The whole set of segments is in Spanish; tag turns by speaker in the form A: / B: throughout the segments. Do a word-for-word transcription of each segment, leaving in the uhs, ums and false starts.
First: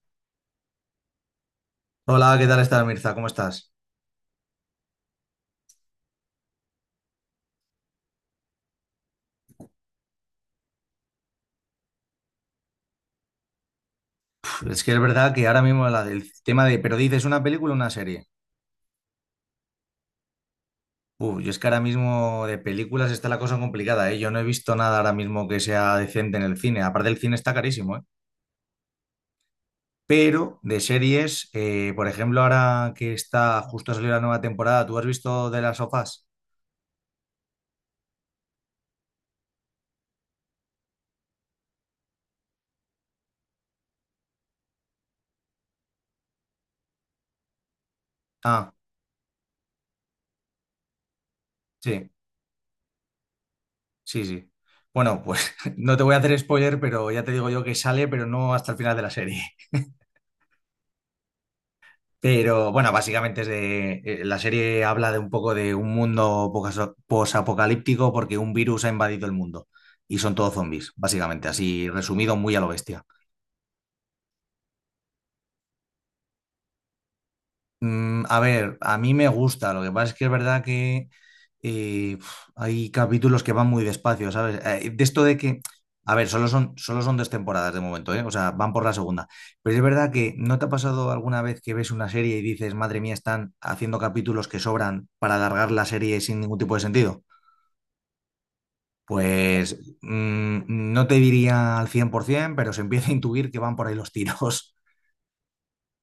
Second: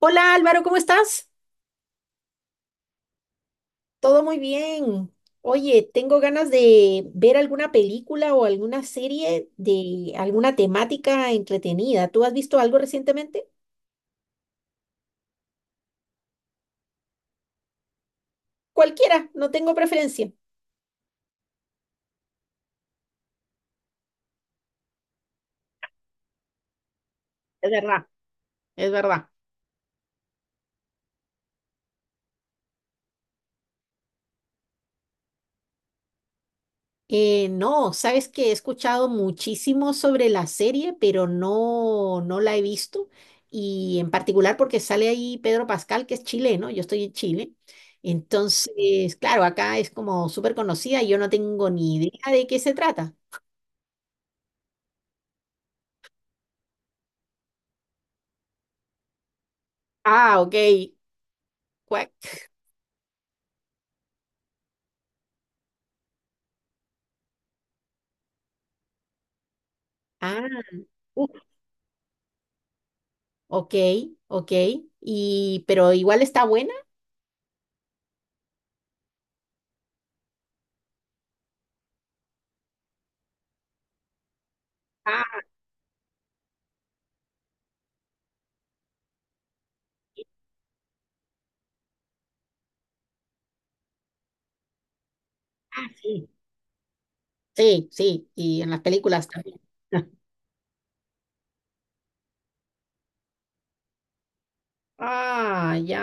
A: Hola Álvaro, ¿cómo estás?
B: Hola, ¿qué tal estás, Mirza? ¿Cómo estás?
A: Todo muy bien. Oye, tengo ganas de ver alguna película o alguna serie de alguna temática entretenida. ¿Tú has visto algo recientemente?
B: Uf, Es que es verdad que ahora mismo la- el tema de, pero dices una película o una serie.
A: Cualquiera, no tengo preferencia.
B: Uf, yo es que ahora mismo de películas está la cosa complicada, ¿eh? Yo no he visto nada ahora mismo que sea decente en el cine. Aparte, el cine está
A: Es
B: carísimo, ¿eh?
A: verdad, es verdad.
B: Pero de series, eh, por ejemplo, ahora que está justo a salir la nueva temporada, ¿tú has visto de las sofás?
A: Eh, no, sabes que he escuchado muchísimo sobre la serie, pero no, no la he visto. Y en particular porque sale ahí Pedro Pascal, que es chileno, yo estoy en Chile.
B: Ah,
A: Entonces, claro, acá es como súper conocida y yo no tengo ni idea
B: sí,
A: de qué se trata.
B: sí, sí. Bueno, pues no te voy a hacer spoiler, pero ya te digo yo que sale, pero no hasta el final de la serie.
A: Ah, ok. Cuac.
B: Pero bueno, básicamente es de, eh, la serie habla de un poco de un mundo poca- posapocalíptico porque un virus ha invadido el mundo y son
A: Ah,
B: todos zombies,
A: uf,
B: básicamente, así resumido muy a lo bestia.
A: ok, ok. Y, pero igual está buena.
B: Mm, a ver, a mí me gusta, lo que pasa es que es verdad que eh, uf, hay capítulos que van muy despacio, ¿sabes? Eh, de esto de
A: Ah,
B: que, a ver, solo son, solo son dos temporadas de momento, ¿eh? O sea, van por la segunda. Pero es verdad que, ¿no te ha pasado alguna vez que ves una serie y dices, madre mía, están haciendo capítulos que sobran para alargar la
A: ah,
B: serie
A: sí.
B: sin ningún tipo de sentido?
A: Sí, sí. Y en las películas también.
B: Pues mm, no te diría al cien por ciento, pero se empieza a intuir que van por ahí los tiros.
A: Ah, ya.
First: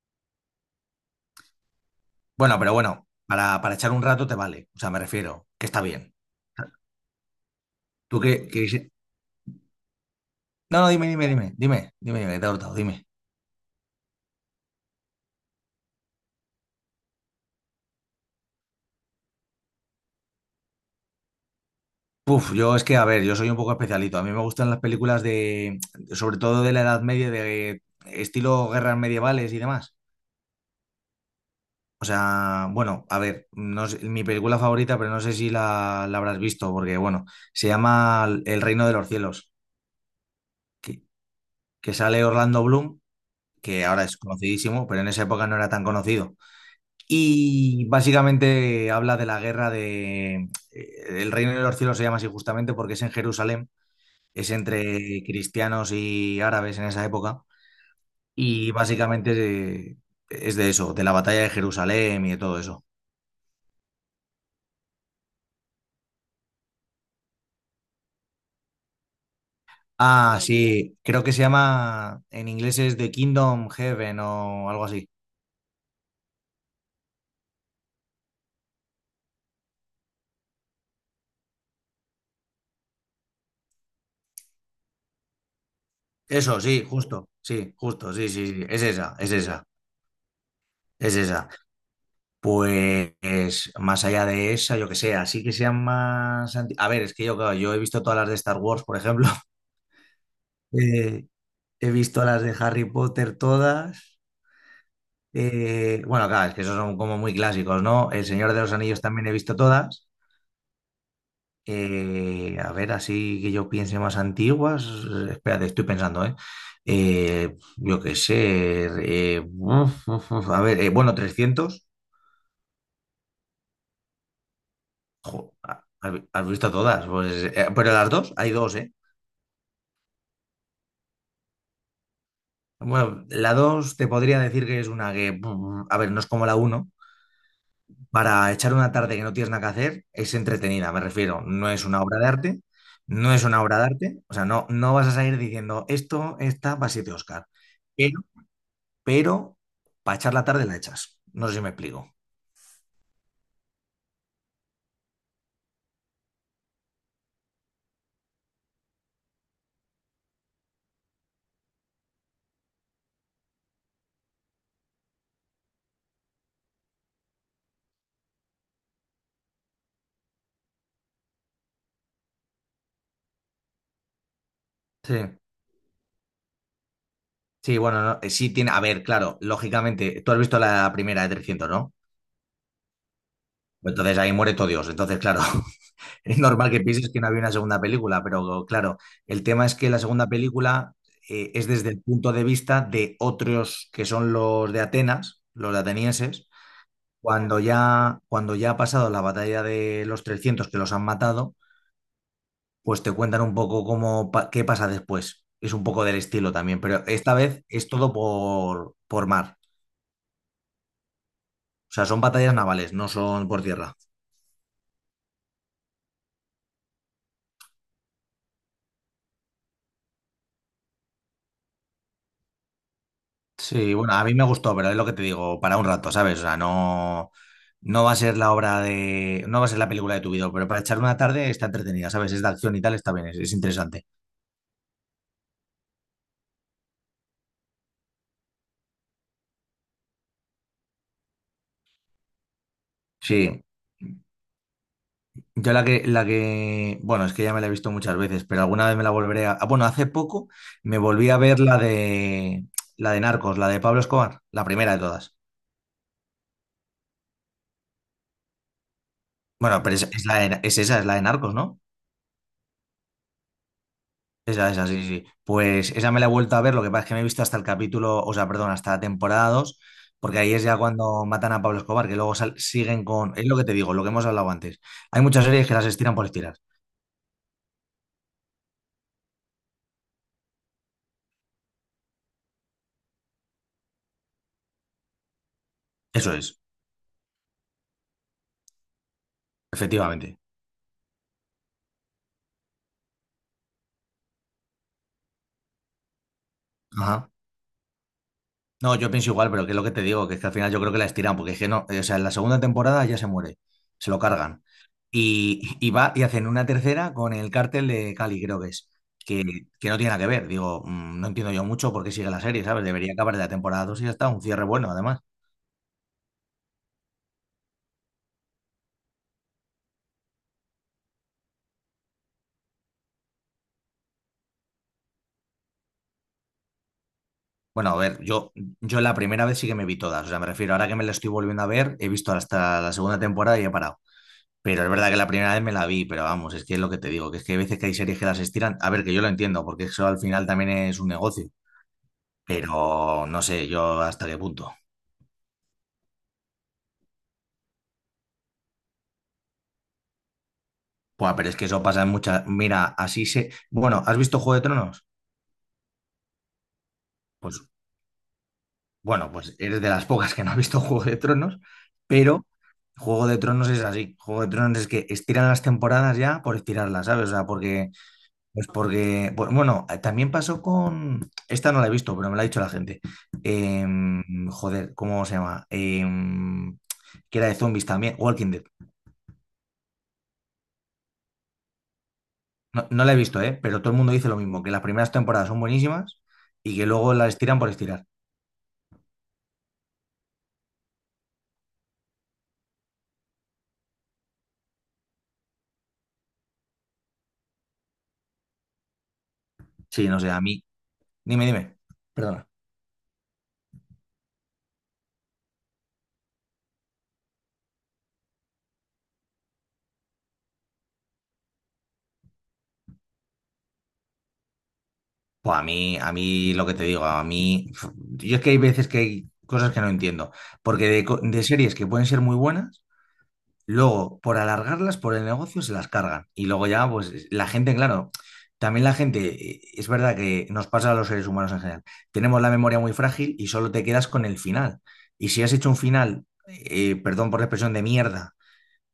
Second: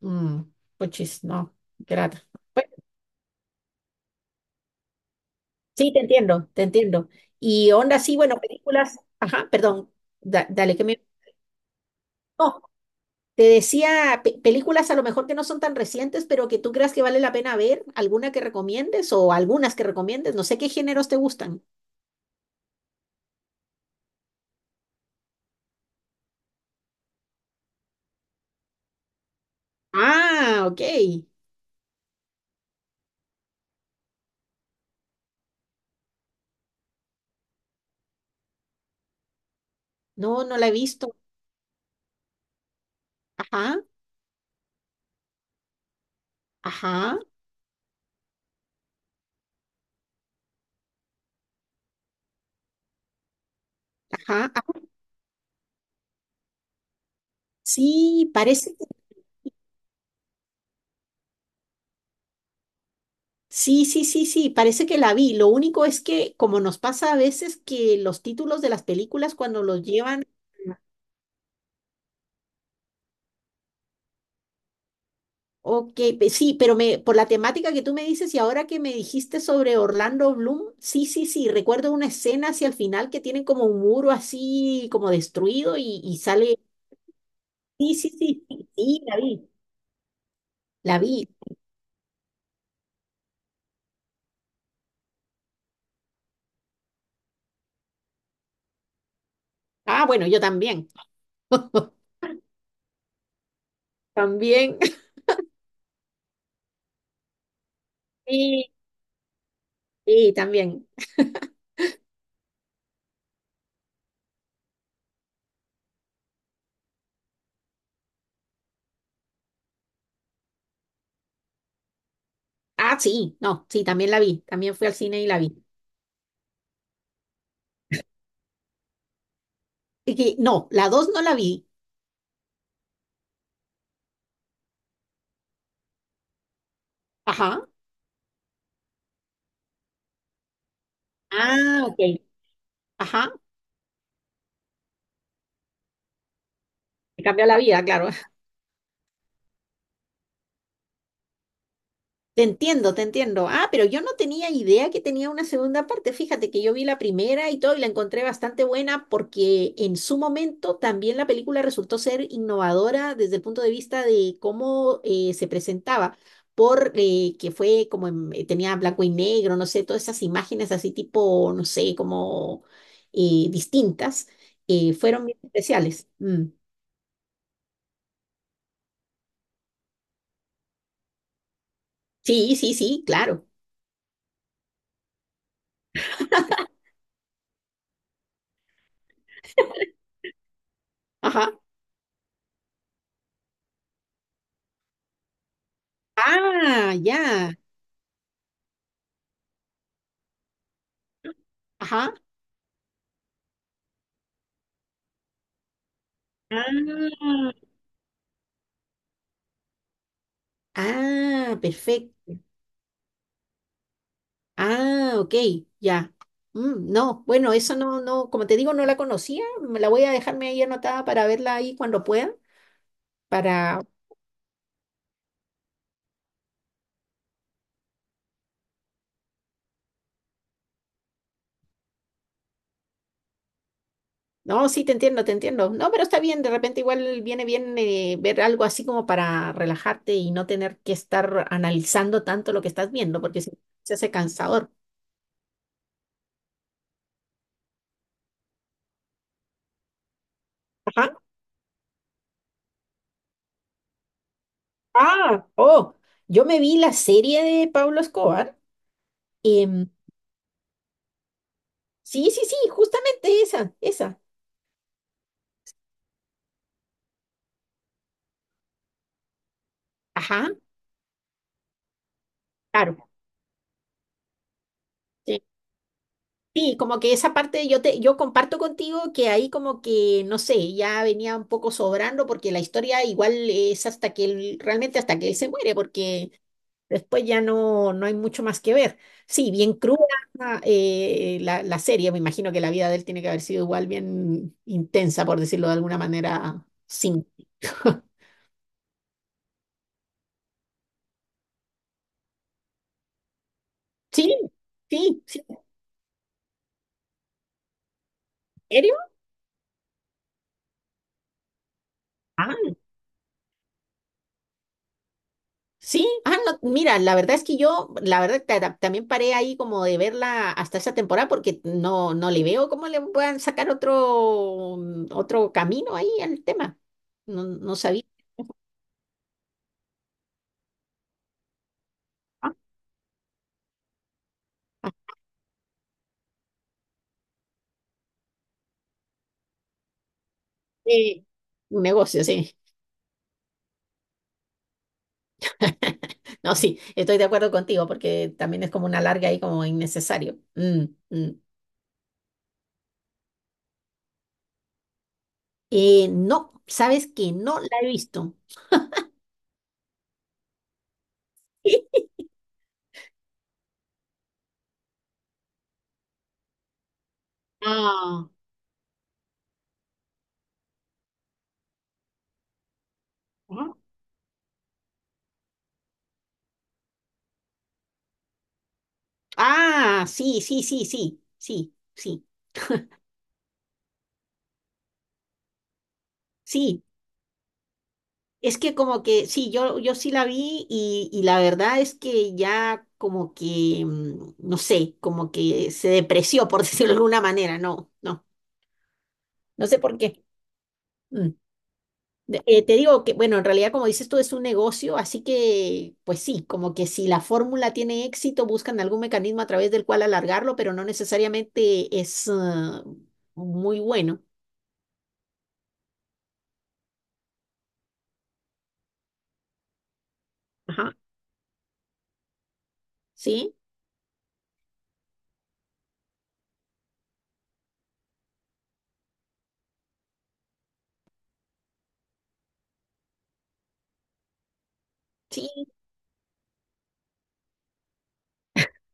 A: Mm, puchis, no. Qué lata.
B: Bueno,
A: Bueno,
B: pero bueno, para, para echar un rato te vale, o sea, me refiero, que está
A: sí, te
B: bien.
A: entiendo, te entiendo. Y onda, sí,
B: Tú
A: bueno,
B: qué, que-
A: películas. Ajá, perdón. Da- dale,
B: No,
A: que
B: no,
A: me.
B: dime, dime, dime, dime, dime, dime, que te he
A: No,
B: cortado, dime.
A: te decía pe- películas a lo mejor que no son tan recientes, pero que tú creas que vale la pena ver. ¿Alguna que recomiendes o algunas que recomiendes? No sé qué géneros te gustan.
B: Puf, yo es que, a ver, yo soy un poco especialito. A mí me gustan las películas de, sobre todo de la Edad Media, de estilo guerras medievales y demás.
A: Ah, ok.
B: O sea, bueno, a ver, no sé- mi película favorita, pero no sé si la, la habrás visto, porque, bueno, se llama El Reino de los Cielos,
A: No, no la he
B: que,
A: visto.
B: que sale Orlando Bloom,
A: Ajá,
B: que ahora es conocidísimo, pero en esa época no era tan conocido.
A: ajá,
B: Y básicamente habla de la guerra de... eh, El reino de los cielos se llama así justamente porque es en Jerusalén,
A: ajá,
B: es
A: ah.
B: entre cristianos y árabes en esa época.
A: Sí,
B: Y
A: parece.
B: básicamente eh, es de eso, de la batalla de Jerusalén y de todo eso.
A: Sí, sí, sí, sí, parece que la vi. Lo único es que, como nos pasa a veces, que los títulos de las películas cuando los llevan...
B: Ah, sí, creo que se llama, en inglés es The Kingdom Heaven o algo así.
A: Ok, pe- sí, pero me, por la temática que tú me dices y ahora que me dijiste sobre Orlando Bloom, sí, sí, sí, recuerdo una escena hacia el final que tienen como un muro así como destruido y, y sale...
B: Eso, sí, justo, sí,
A: Sí, sí,
B: justo, sí,
A: sí,
B: sí, sí,
A: sí,
B: es
A: sí, la
B: esa, es
A: vi,
B: esa,
A: la
B: es
A: vi.
B: esa. Pues más allá de esa, yo que sé, así que sean más... anti- A ver, es que yo, claro, yo he visto todas las de Star Wars, por ejemplo.
A: Ah, bueno, yo también,
B: Eh, He visto las de Harry Potter todas.
A: también.
B: Eh, bueno, claro, es que esos son como muy clásicos, ¿no? El Señor de
A: Sí,
B: los Anillos también he visto todas.
A: sí, también.
B: Eh, a ver, así que yo piense más antiguas. eh, Espérate, estoy pensando, ¿eh? Eh, yo qué sé. Eh, uf, uf, uf, a ver, eh, bueno, trescientos.
A: Ah, sí, no, sí, también la vi, también fui al cine y la
B: Jo,
A: vi.
B: ¿Has has visto todas? Pues, eh, pero las dos, hay dos, ¿eh?
A: Y que- no, la dos no la vi.
B: Bueno, la dos te podría decir que es una que, mm, a ver, no es como la uno.
A: Ajá,
B: Para echar una tarde que no tienes nada que hacer, es entretenida, me refiero. No
A: ah,
B: es
A: ok,
B: una obra de arte,
A: ajá.
B: no es una obra de arte. O sea, no, no vas a salir diciendo, esto, esta, para siete
A: Te cambió
B: Oscar.
A: la vida, claro.
B: Pero, pero, para echar la tarde la echas. No sé si me explico.
A: Te entiendo, te entiendo. Ah, pero yo no tenía idea que tenía una segunda parte. Fíjate que yo vi la primera y todo y la encontré bastante buena porque en su momento también la película resultó ser innovadora desde el punto de vista de cómo eh, se presentaba, por eh, que fue como en- eh, tenía blanco y negro, no sé, todas esas imágenes así tipo, no sé, como eh, distintas, eh,
B: Sí,
A: fueron bien especiales. Mm.
B: sí, bueno, no, eh, sí tiene, a ver, claro, lógicamente, tú has visto la primera de trescientos, ¿no?
A: Sí, sí, sí, claro.
B: Entonces ahí muere todo Dios. Entonces, claro, es normal que pienses que no había una segunda película, pero claro, el tema es que la segunda película
A: Ajá.
B: eh, es desde el punto de vista de otros que son los de Atenas, los atenienses. Claro.
A: Ah, ya.
B: Cuando ya, cuando ya ha pasado la batalla de los trescientos que los han matado,
A: Ajá.
B: pues te cuentan un poco cómo, pa- qué pasa después. Es un poco del estilo también, pero
A: Ah,
B: esta vez es todo por, por mar.
A: ah,
B: O sea, son
A: perfecto.
B: batallas navales, no son por tierra.
A: Ah, ok, ya. Mm, no, bueno, eso no, no, como te digo, no la conocía. Me la voy a dejarme ahí anotada para verla ahí cuando pueda. Para.
B: Sí, bueno, a mí me gustó, pero es lo que te digo, para un rato, ¿sabes? O sea, no, no va a ser la obra de, no va a ser la película de tu vida, pero para echar una tarde está entretenida, ¿sabes? Es de acción y tal, está bien, es, es interesante.
A: No, sí, te entiendo, te entiendo. No, pero está bien, de repente igual viene bien eh, ver algo así como para relajarte y no tener que estar analizando tanto lo que estás viendo, porque si no,
B: Sí.
A: se hace cansador.
B: Yo la que, la que, Bueno, es que ya me la he visto muchas veces, pero alguna vez me la volveré a, ah, bueno, hace poco me volví a ver la de, la de Narcos, la de Pablo Escobar, la primera de todas.
A: Ah, oh, yo me vi la serie de Pablo Escobar.
B: Bueno,
A: em,
B: pero es, es la de- es esa, es la de Narcos, ¿no?
A: sí, sí, sí, justamente esa, esa.
B: Esa, esa, sí, sí. Pues esa me la he vuelto a ver, lo que pasa es que me he visto hasta el capítulo, o sea, perdón, hasta la temporada dos, porque
A: Ajá,
B: ahí es ya cuando matan a Pablo Escobar, que luego sal- siguen
A: claro.
B: con... Es lo que te digo, lo que hemos hablado antes. Hay
A: Sí,
B: muchas series que las estiran por estirar.
A: sí, como que esa parte yo te, yo comparto contigo que ahí como que, no sé, ya venía un poco sobrando porque la historia igual es hasta que él, realmente hasta que él se muere, porque
B: Eso es,
A: después ya no, no hay mucho más que ver. Sí, bien cruda
B: efectivamente.
A: eh, la, la serie, me imagino que la vida de él tiene que haber sido igual bien intensa, por decirlo de alguna manera, sin.
B: Ajá. No, yo pienso igual, pero que es lo que te digo, que es que al final yo creo que la estiran, porque es que no, eh, o sea, en la segunda temporada ya se muere, se lo
A: Sí,
B: cargan.
A: sí, sí.
B: Y, y va y hacen una tercera con el cártel de Cali, creo que
A: ¿En
B: es,
A: serio?
B: que, que no tiene nada que ver. Digo, mm, no entiendo yo mucho por qué sigue la
A: Ah,
B: serie, ¿sabes? Debería acabar la temporada dos y ya está, un cierre bueno, además.
A: sí. Ah, no, mira, la verdad es que yo, la verdad, ta- ta- también paré ahí como de verla hasta esa temporada porque no, no le veo cómo le puedan sacar otro, mm, otro camino ahí al tema. No, no
B: Bueno, a
A: sabía.
B: ver, yo, yo la primera vez sí que me vi todas, o sea, me refiero, ahora que me la estoy volviendo a ver, he visto
A: Ah,
B: hasta la segunda temporada y he parado. Pero es
A: ah,
B: verdad que la primera vez me la vi, pero vamos, es que es lo que te digo, que es que hay veces que hay series que las estiran. A ver, que yo lo entiendo, porque eso al final también es un
A: eh,
B: negocio,
A: un negocio, sí.
B: pero no sé yo hasta qué punto.
A: No, sí, estoy de acuerdo contigo porque también es como una larga ahí como innecesario. Mm, mm.
B: Buah, pero es que eso pasa en muchas. Mira, así se. Bueno, ¿has visto Juego de Tronos?
A: Eh, no, sabes que no
B: Pues
A: la he visto.
B: bueno, pues eres de las pocas que no ha visto Juego de Tronos, pero Juego de Tronos es así. Juego de Tronos es que estiran las temporadas ya por estirarlas, ¿sabes? O sea, porque
A: Ah,
B: pues porque, bu- bueno, eh, también pasó con, esta no la he visto, pero me la ha dicho la gente. Em, joder, ¿cómo se llama? Em, que era de zombies también, Walking Dead.
A: ah, sí, sí, sí, sí, sí, sí,
B: No, no la he visto, ¿eh? Pero todo el mundo dice lo mismo, que las primeras temporadas son buenísimas y
A: sí.
B: que luego las estiran por estirar.
A: Es que como que sí, yo, yo sí la vi y, y la verdad es que ya como que, mm, no sé, como que se depreció, por decirlo de alguna manera, no, no, no sé por
B: Sí, no
A: qué.
B: sé, a mí,
A: Mm.
B: dime, dime,
A: De-
B: perdona.
A: eh, te digo que, bueno, en realidad como dices tú es un negocio, así que pues sí, como que si la fórmula tiene éxito, buscan algún mecanismo a través del cual alargarlo, pero no necesariamente es eh, muy bueno.
B: Pues a mí, a mí lo que te digo, a mí, yo es que hay veces que hay cosas que no entiendo, porque
A: Ajá.
B: de, co- de series que pueden ser muy buenas.
A: Sí,
B: Luego, por alargarlas, por el negocio, se las cargan. Y luego ya, pues la gente, claro, también la gente, eh, es verdad que nos pasa a los seres humanos en general, tenemos la memoria muy frágil y solo te quedas con el final. Y si
A: sí.
B: has hecho un final, eh, perdón por la expresión, de mierda,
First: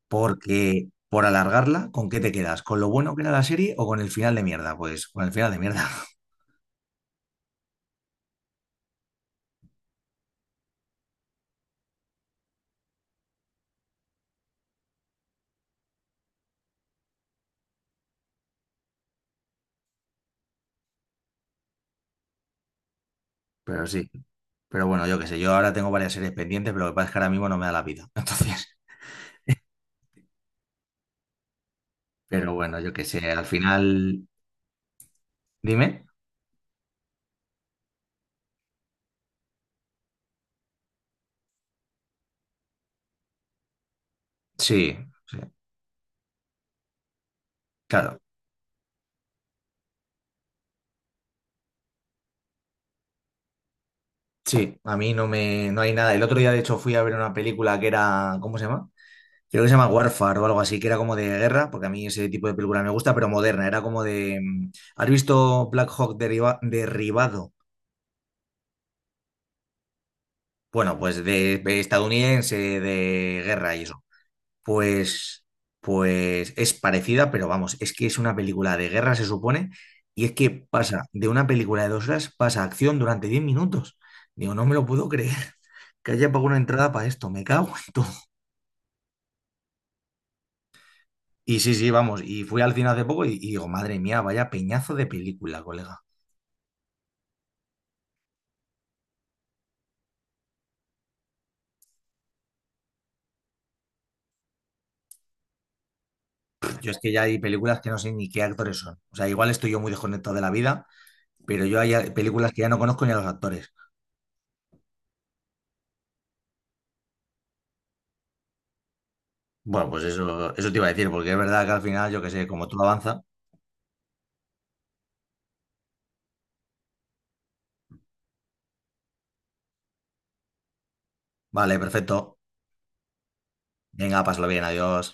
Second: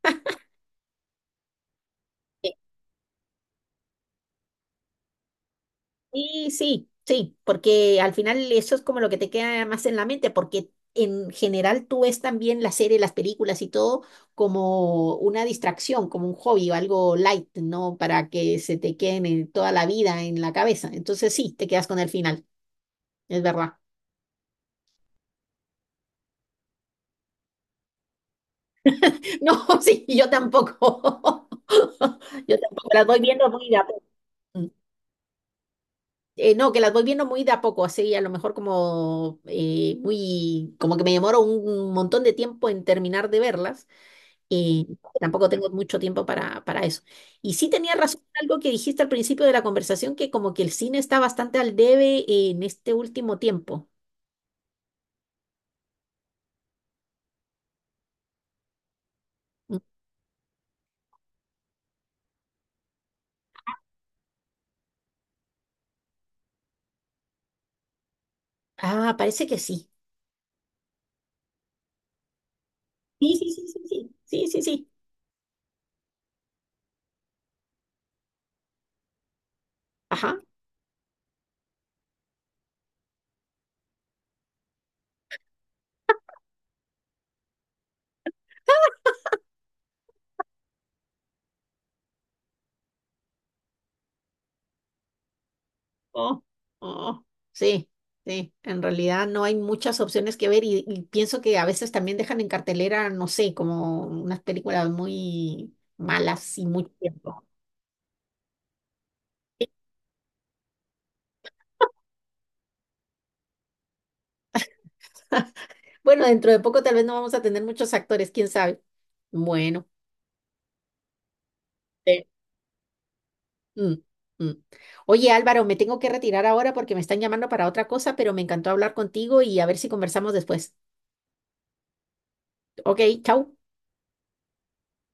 B: porque por alargarla, ¿con qué te quedas? ¿Con lo bueno que era la serie o con el final de mierda? Pues con el final de mierda.
A: Sí, sí, sí, porque al final eso es como lo que te queda más en la mente, porque en general tú ves también la serie, las películas y todo como una distracción, como un hobby o algo light, ¿no? Para que se te queden en toda la vida en la cabeza. Entonces sí, te quedas con el final, es verdad.
B: Pero sí, pero bueno, yo qué sé, yo ahora tengo varias series pendientes, pero lo que pasa es que ahora mismo no me da la vida. Entonces,
A: No, sí, yo tampoco.
B: pero
A: Yo
B: bueno,
A: tampoco
B: yo qué
A: las voy
B: sé, al
A: viendo muy rápido.
B: final, dime.
A: Eh, no, que las voy viendo muy de a poco, así a lo mejor como eh, muy, como que me demoro un montón de tiempo en terminar de verlas,
B: Sí,
A: y
B: sí.
A: tampoco tengo mucho tiempo para, para eso. Y sí tenía
B: Claro,
A: razón en algo que dijiste al principio de la conversación, que como que el cine está bastante al debe en este último tiempo.
B: sí, a mí no me, no hay nada. El otro día, de hecho, fui a ver una película que era, ¿cómo se llama? Creo que se
A: Mm.
B: llama Warfare o algo así, que era como de guerra, porque a mí ese tipo de película me gusta, pero moderna. Era como de, mm, ¿has visto Black Hawk derriba- derribado?
A: Ah, parece que sí.
B: Bueno, pues de, de estadounidense,
A: Sí,
B: de
A: sí, sí,
B: guerra
A: sí,
B: y eso.
A: sí, sí, sí, sí.
B: Pues, pues es parecida, pero vamos, es que es una película de guerra, se supone, y es
A: Ajá.
B: que pasa de una película de dos horas, pasa a acción durante diez minutos. Digo, no me lo puedo creer. Que haya pagado una entrada para esto, me cago en todo. Y sí, sí, vamos, y fui al cine hace poco y, y digo, madre mía, vaya peñazo de película, colega.
A: Oh, oh, sí, sí. En realidad no hay muchas opciones que ver y, y pienso que a veces también dejan en cartelera, no sé, como unas películas muy malas y muy
B: Yo es que ya hay
A: tiempo.
B: películas que no sé ni qué actores son. O sea, igual estoy yo muy desconectado de la vida, pero yo hay películas que ya no conozco ni a los actores.
A: Bueno, dentro de poco tal vez no vamos a tener muchos actores, quién sabe. Bueno.
B: Bueno, pues eso, eso te iba a decir, porque es verdad que al final, yo
A: Sí.
B: qué sé, como tú avanza,
A: Mm, mm. Oye, Álvaro, me tengo que retirar ahora porque me están llamando para otra cosa, pero me encantó hablar contigo y a ver si conversamos después.
B: vale, perfecto.
A: Ok, chau.
B: Venga, pásalo bien, adiós.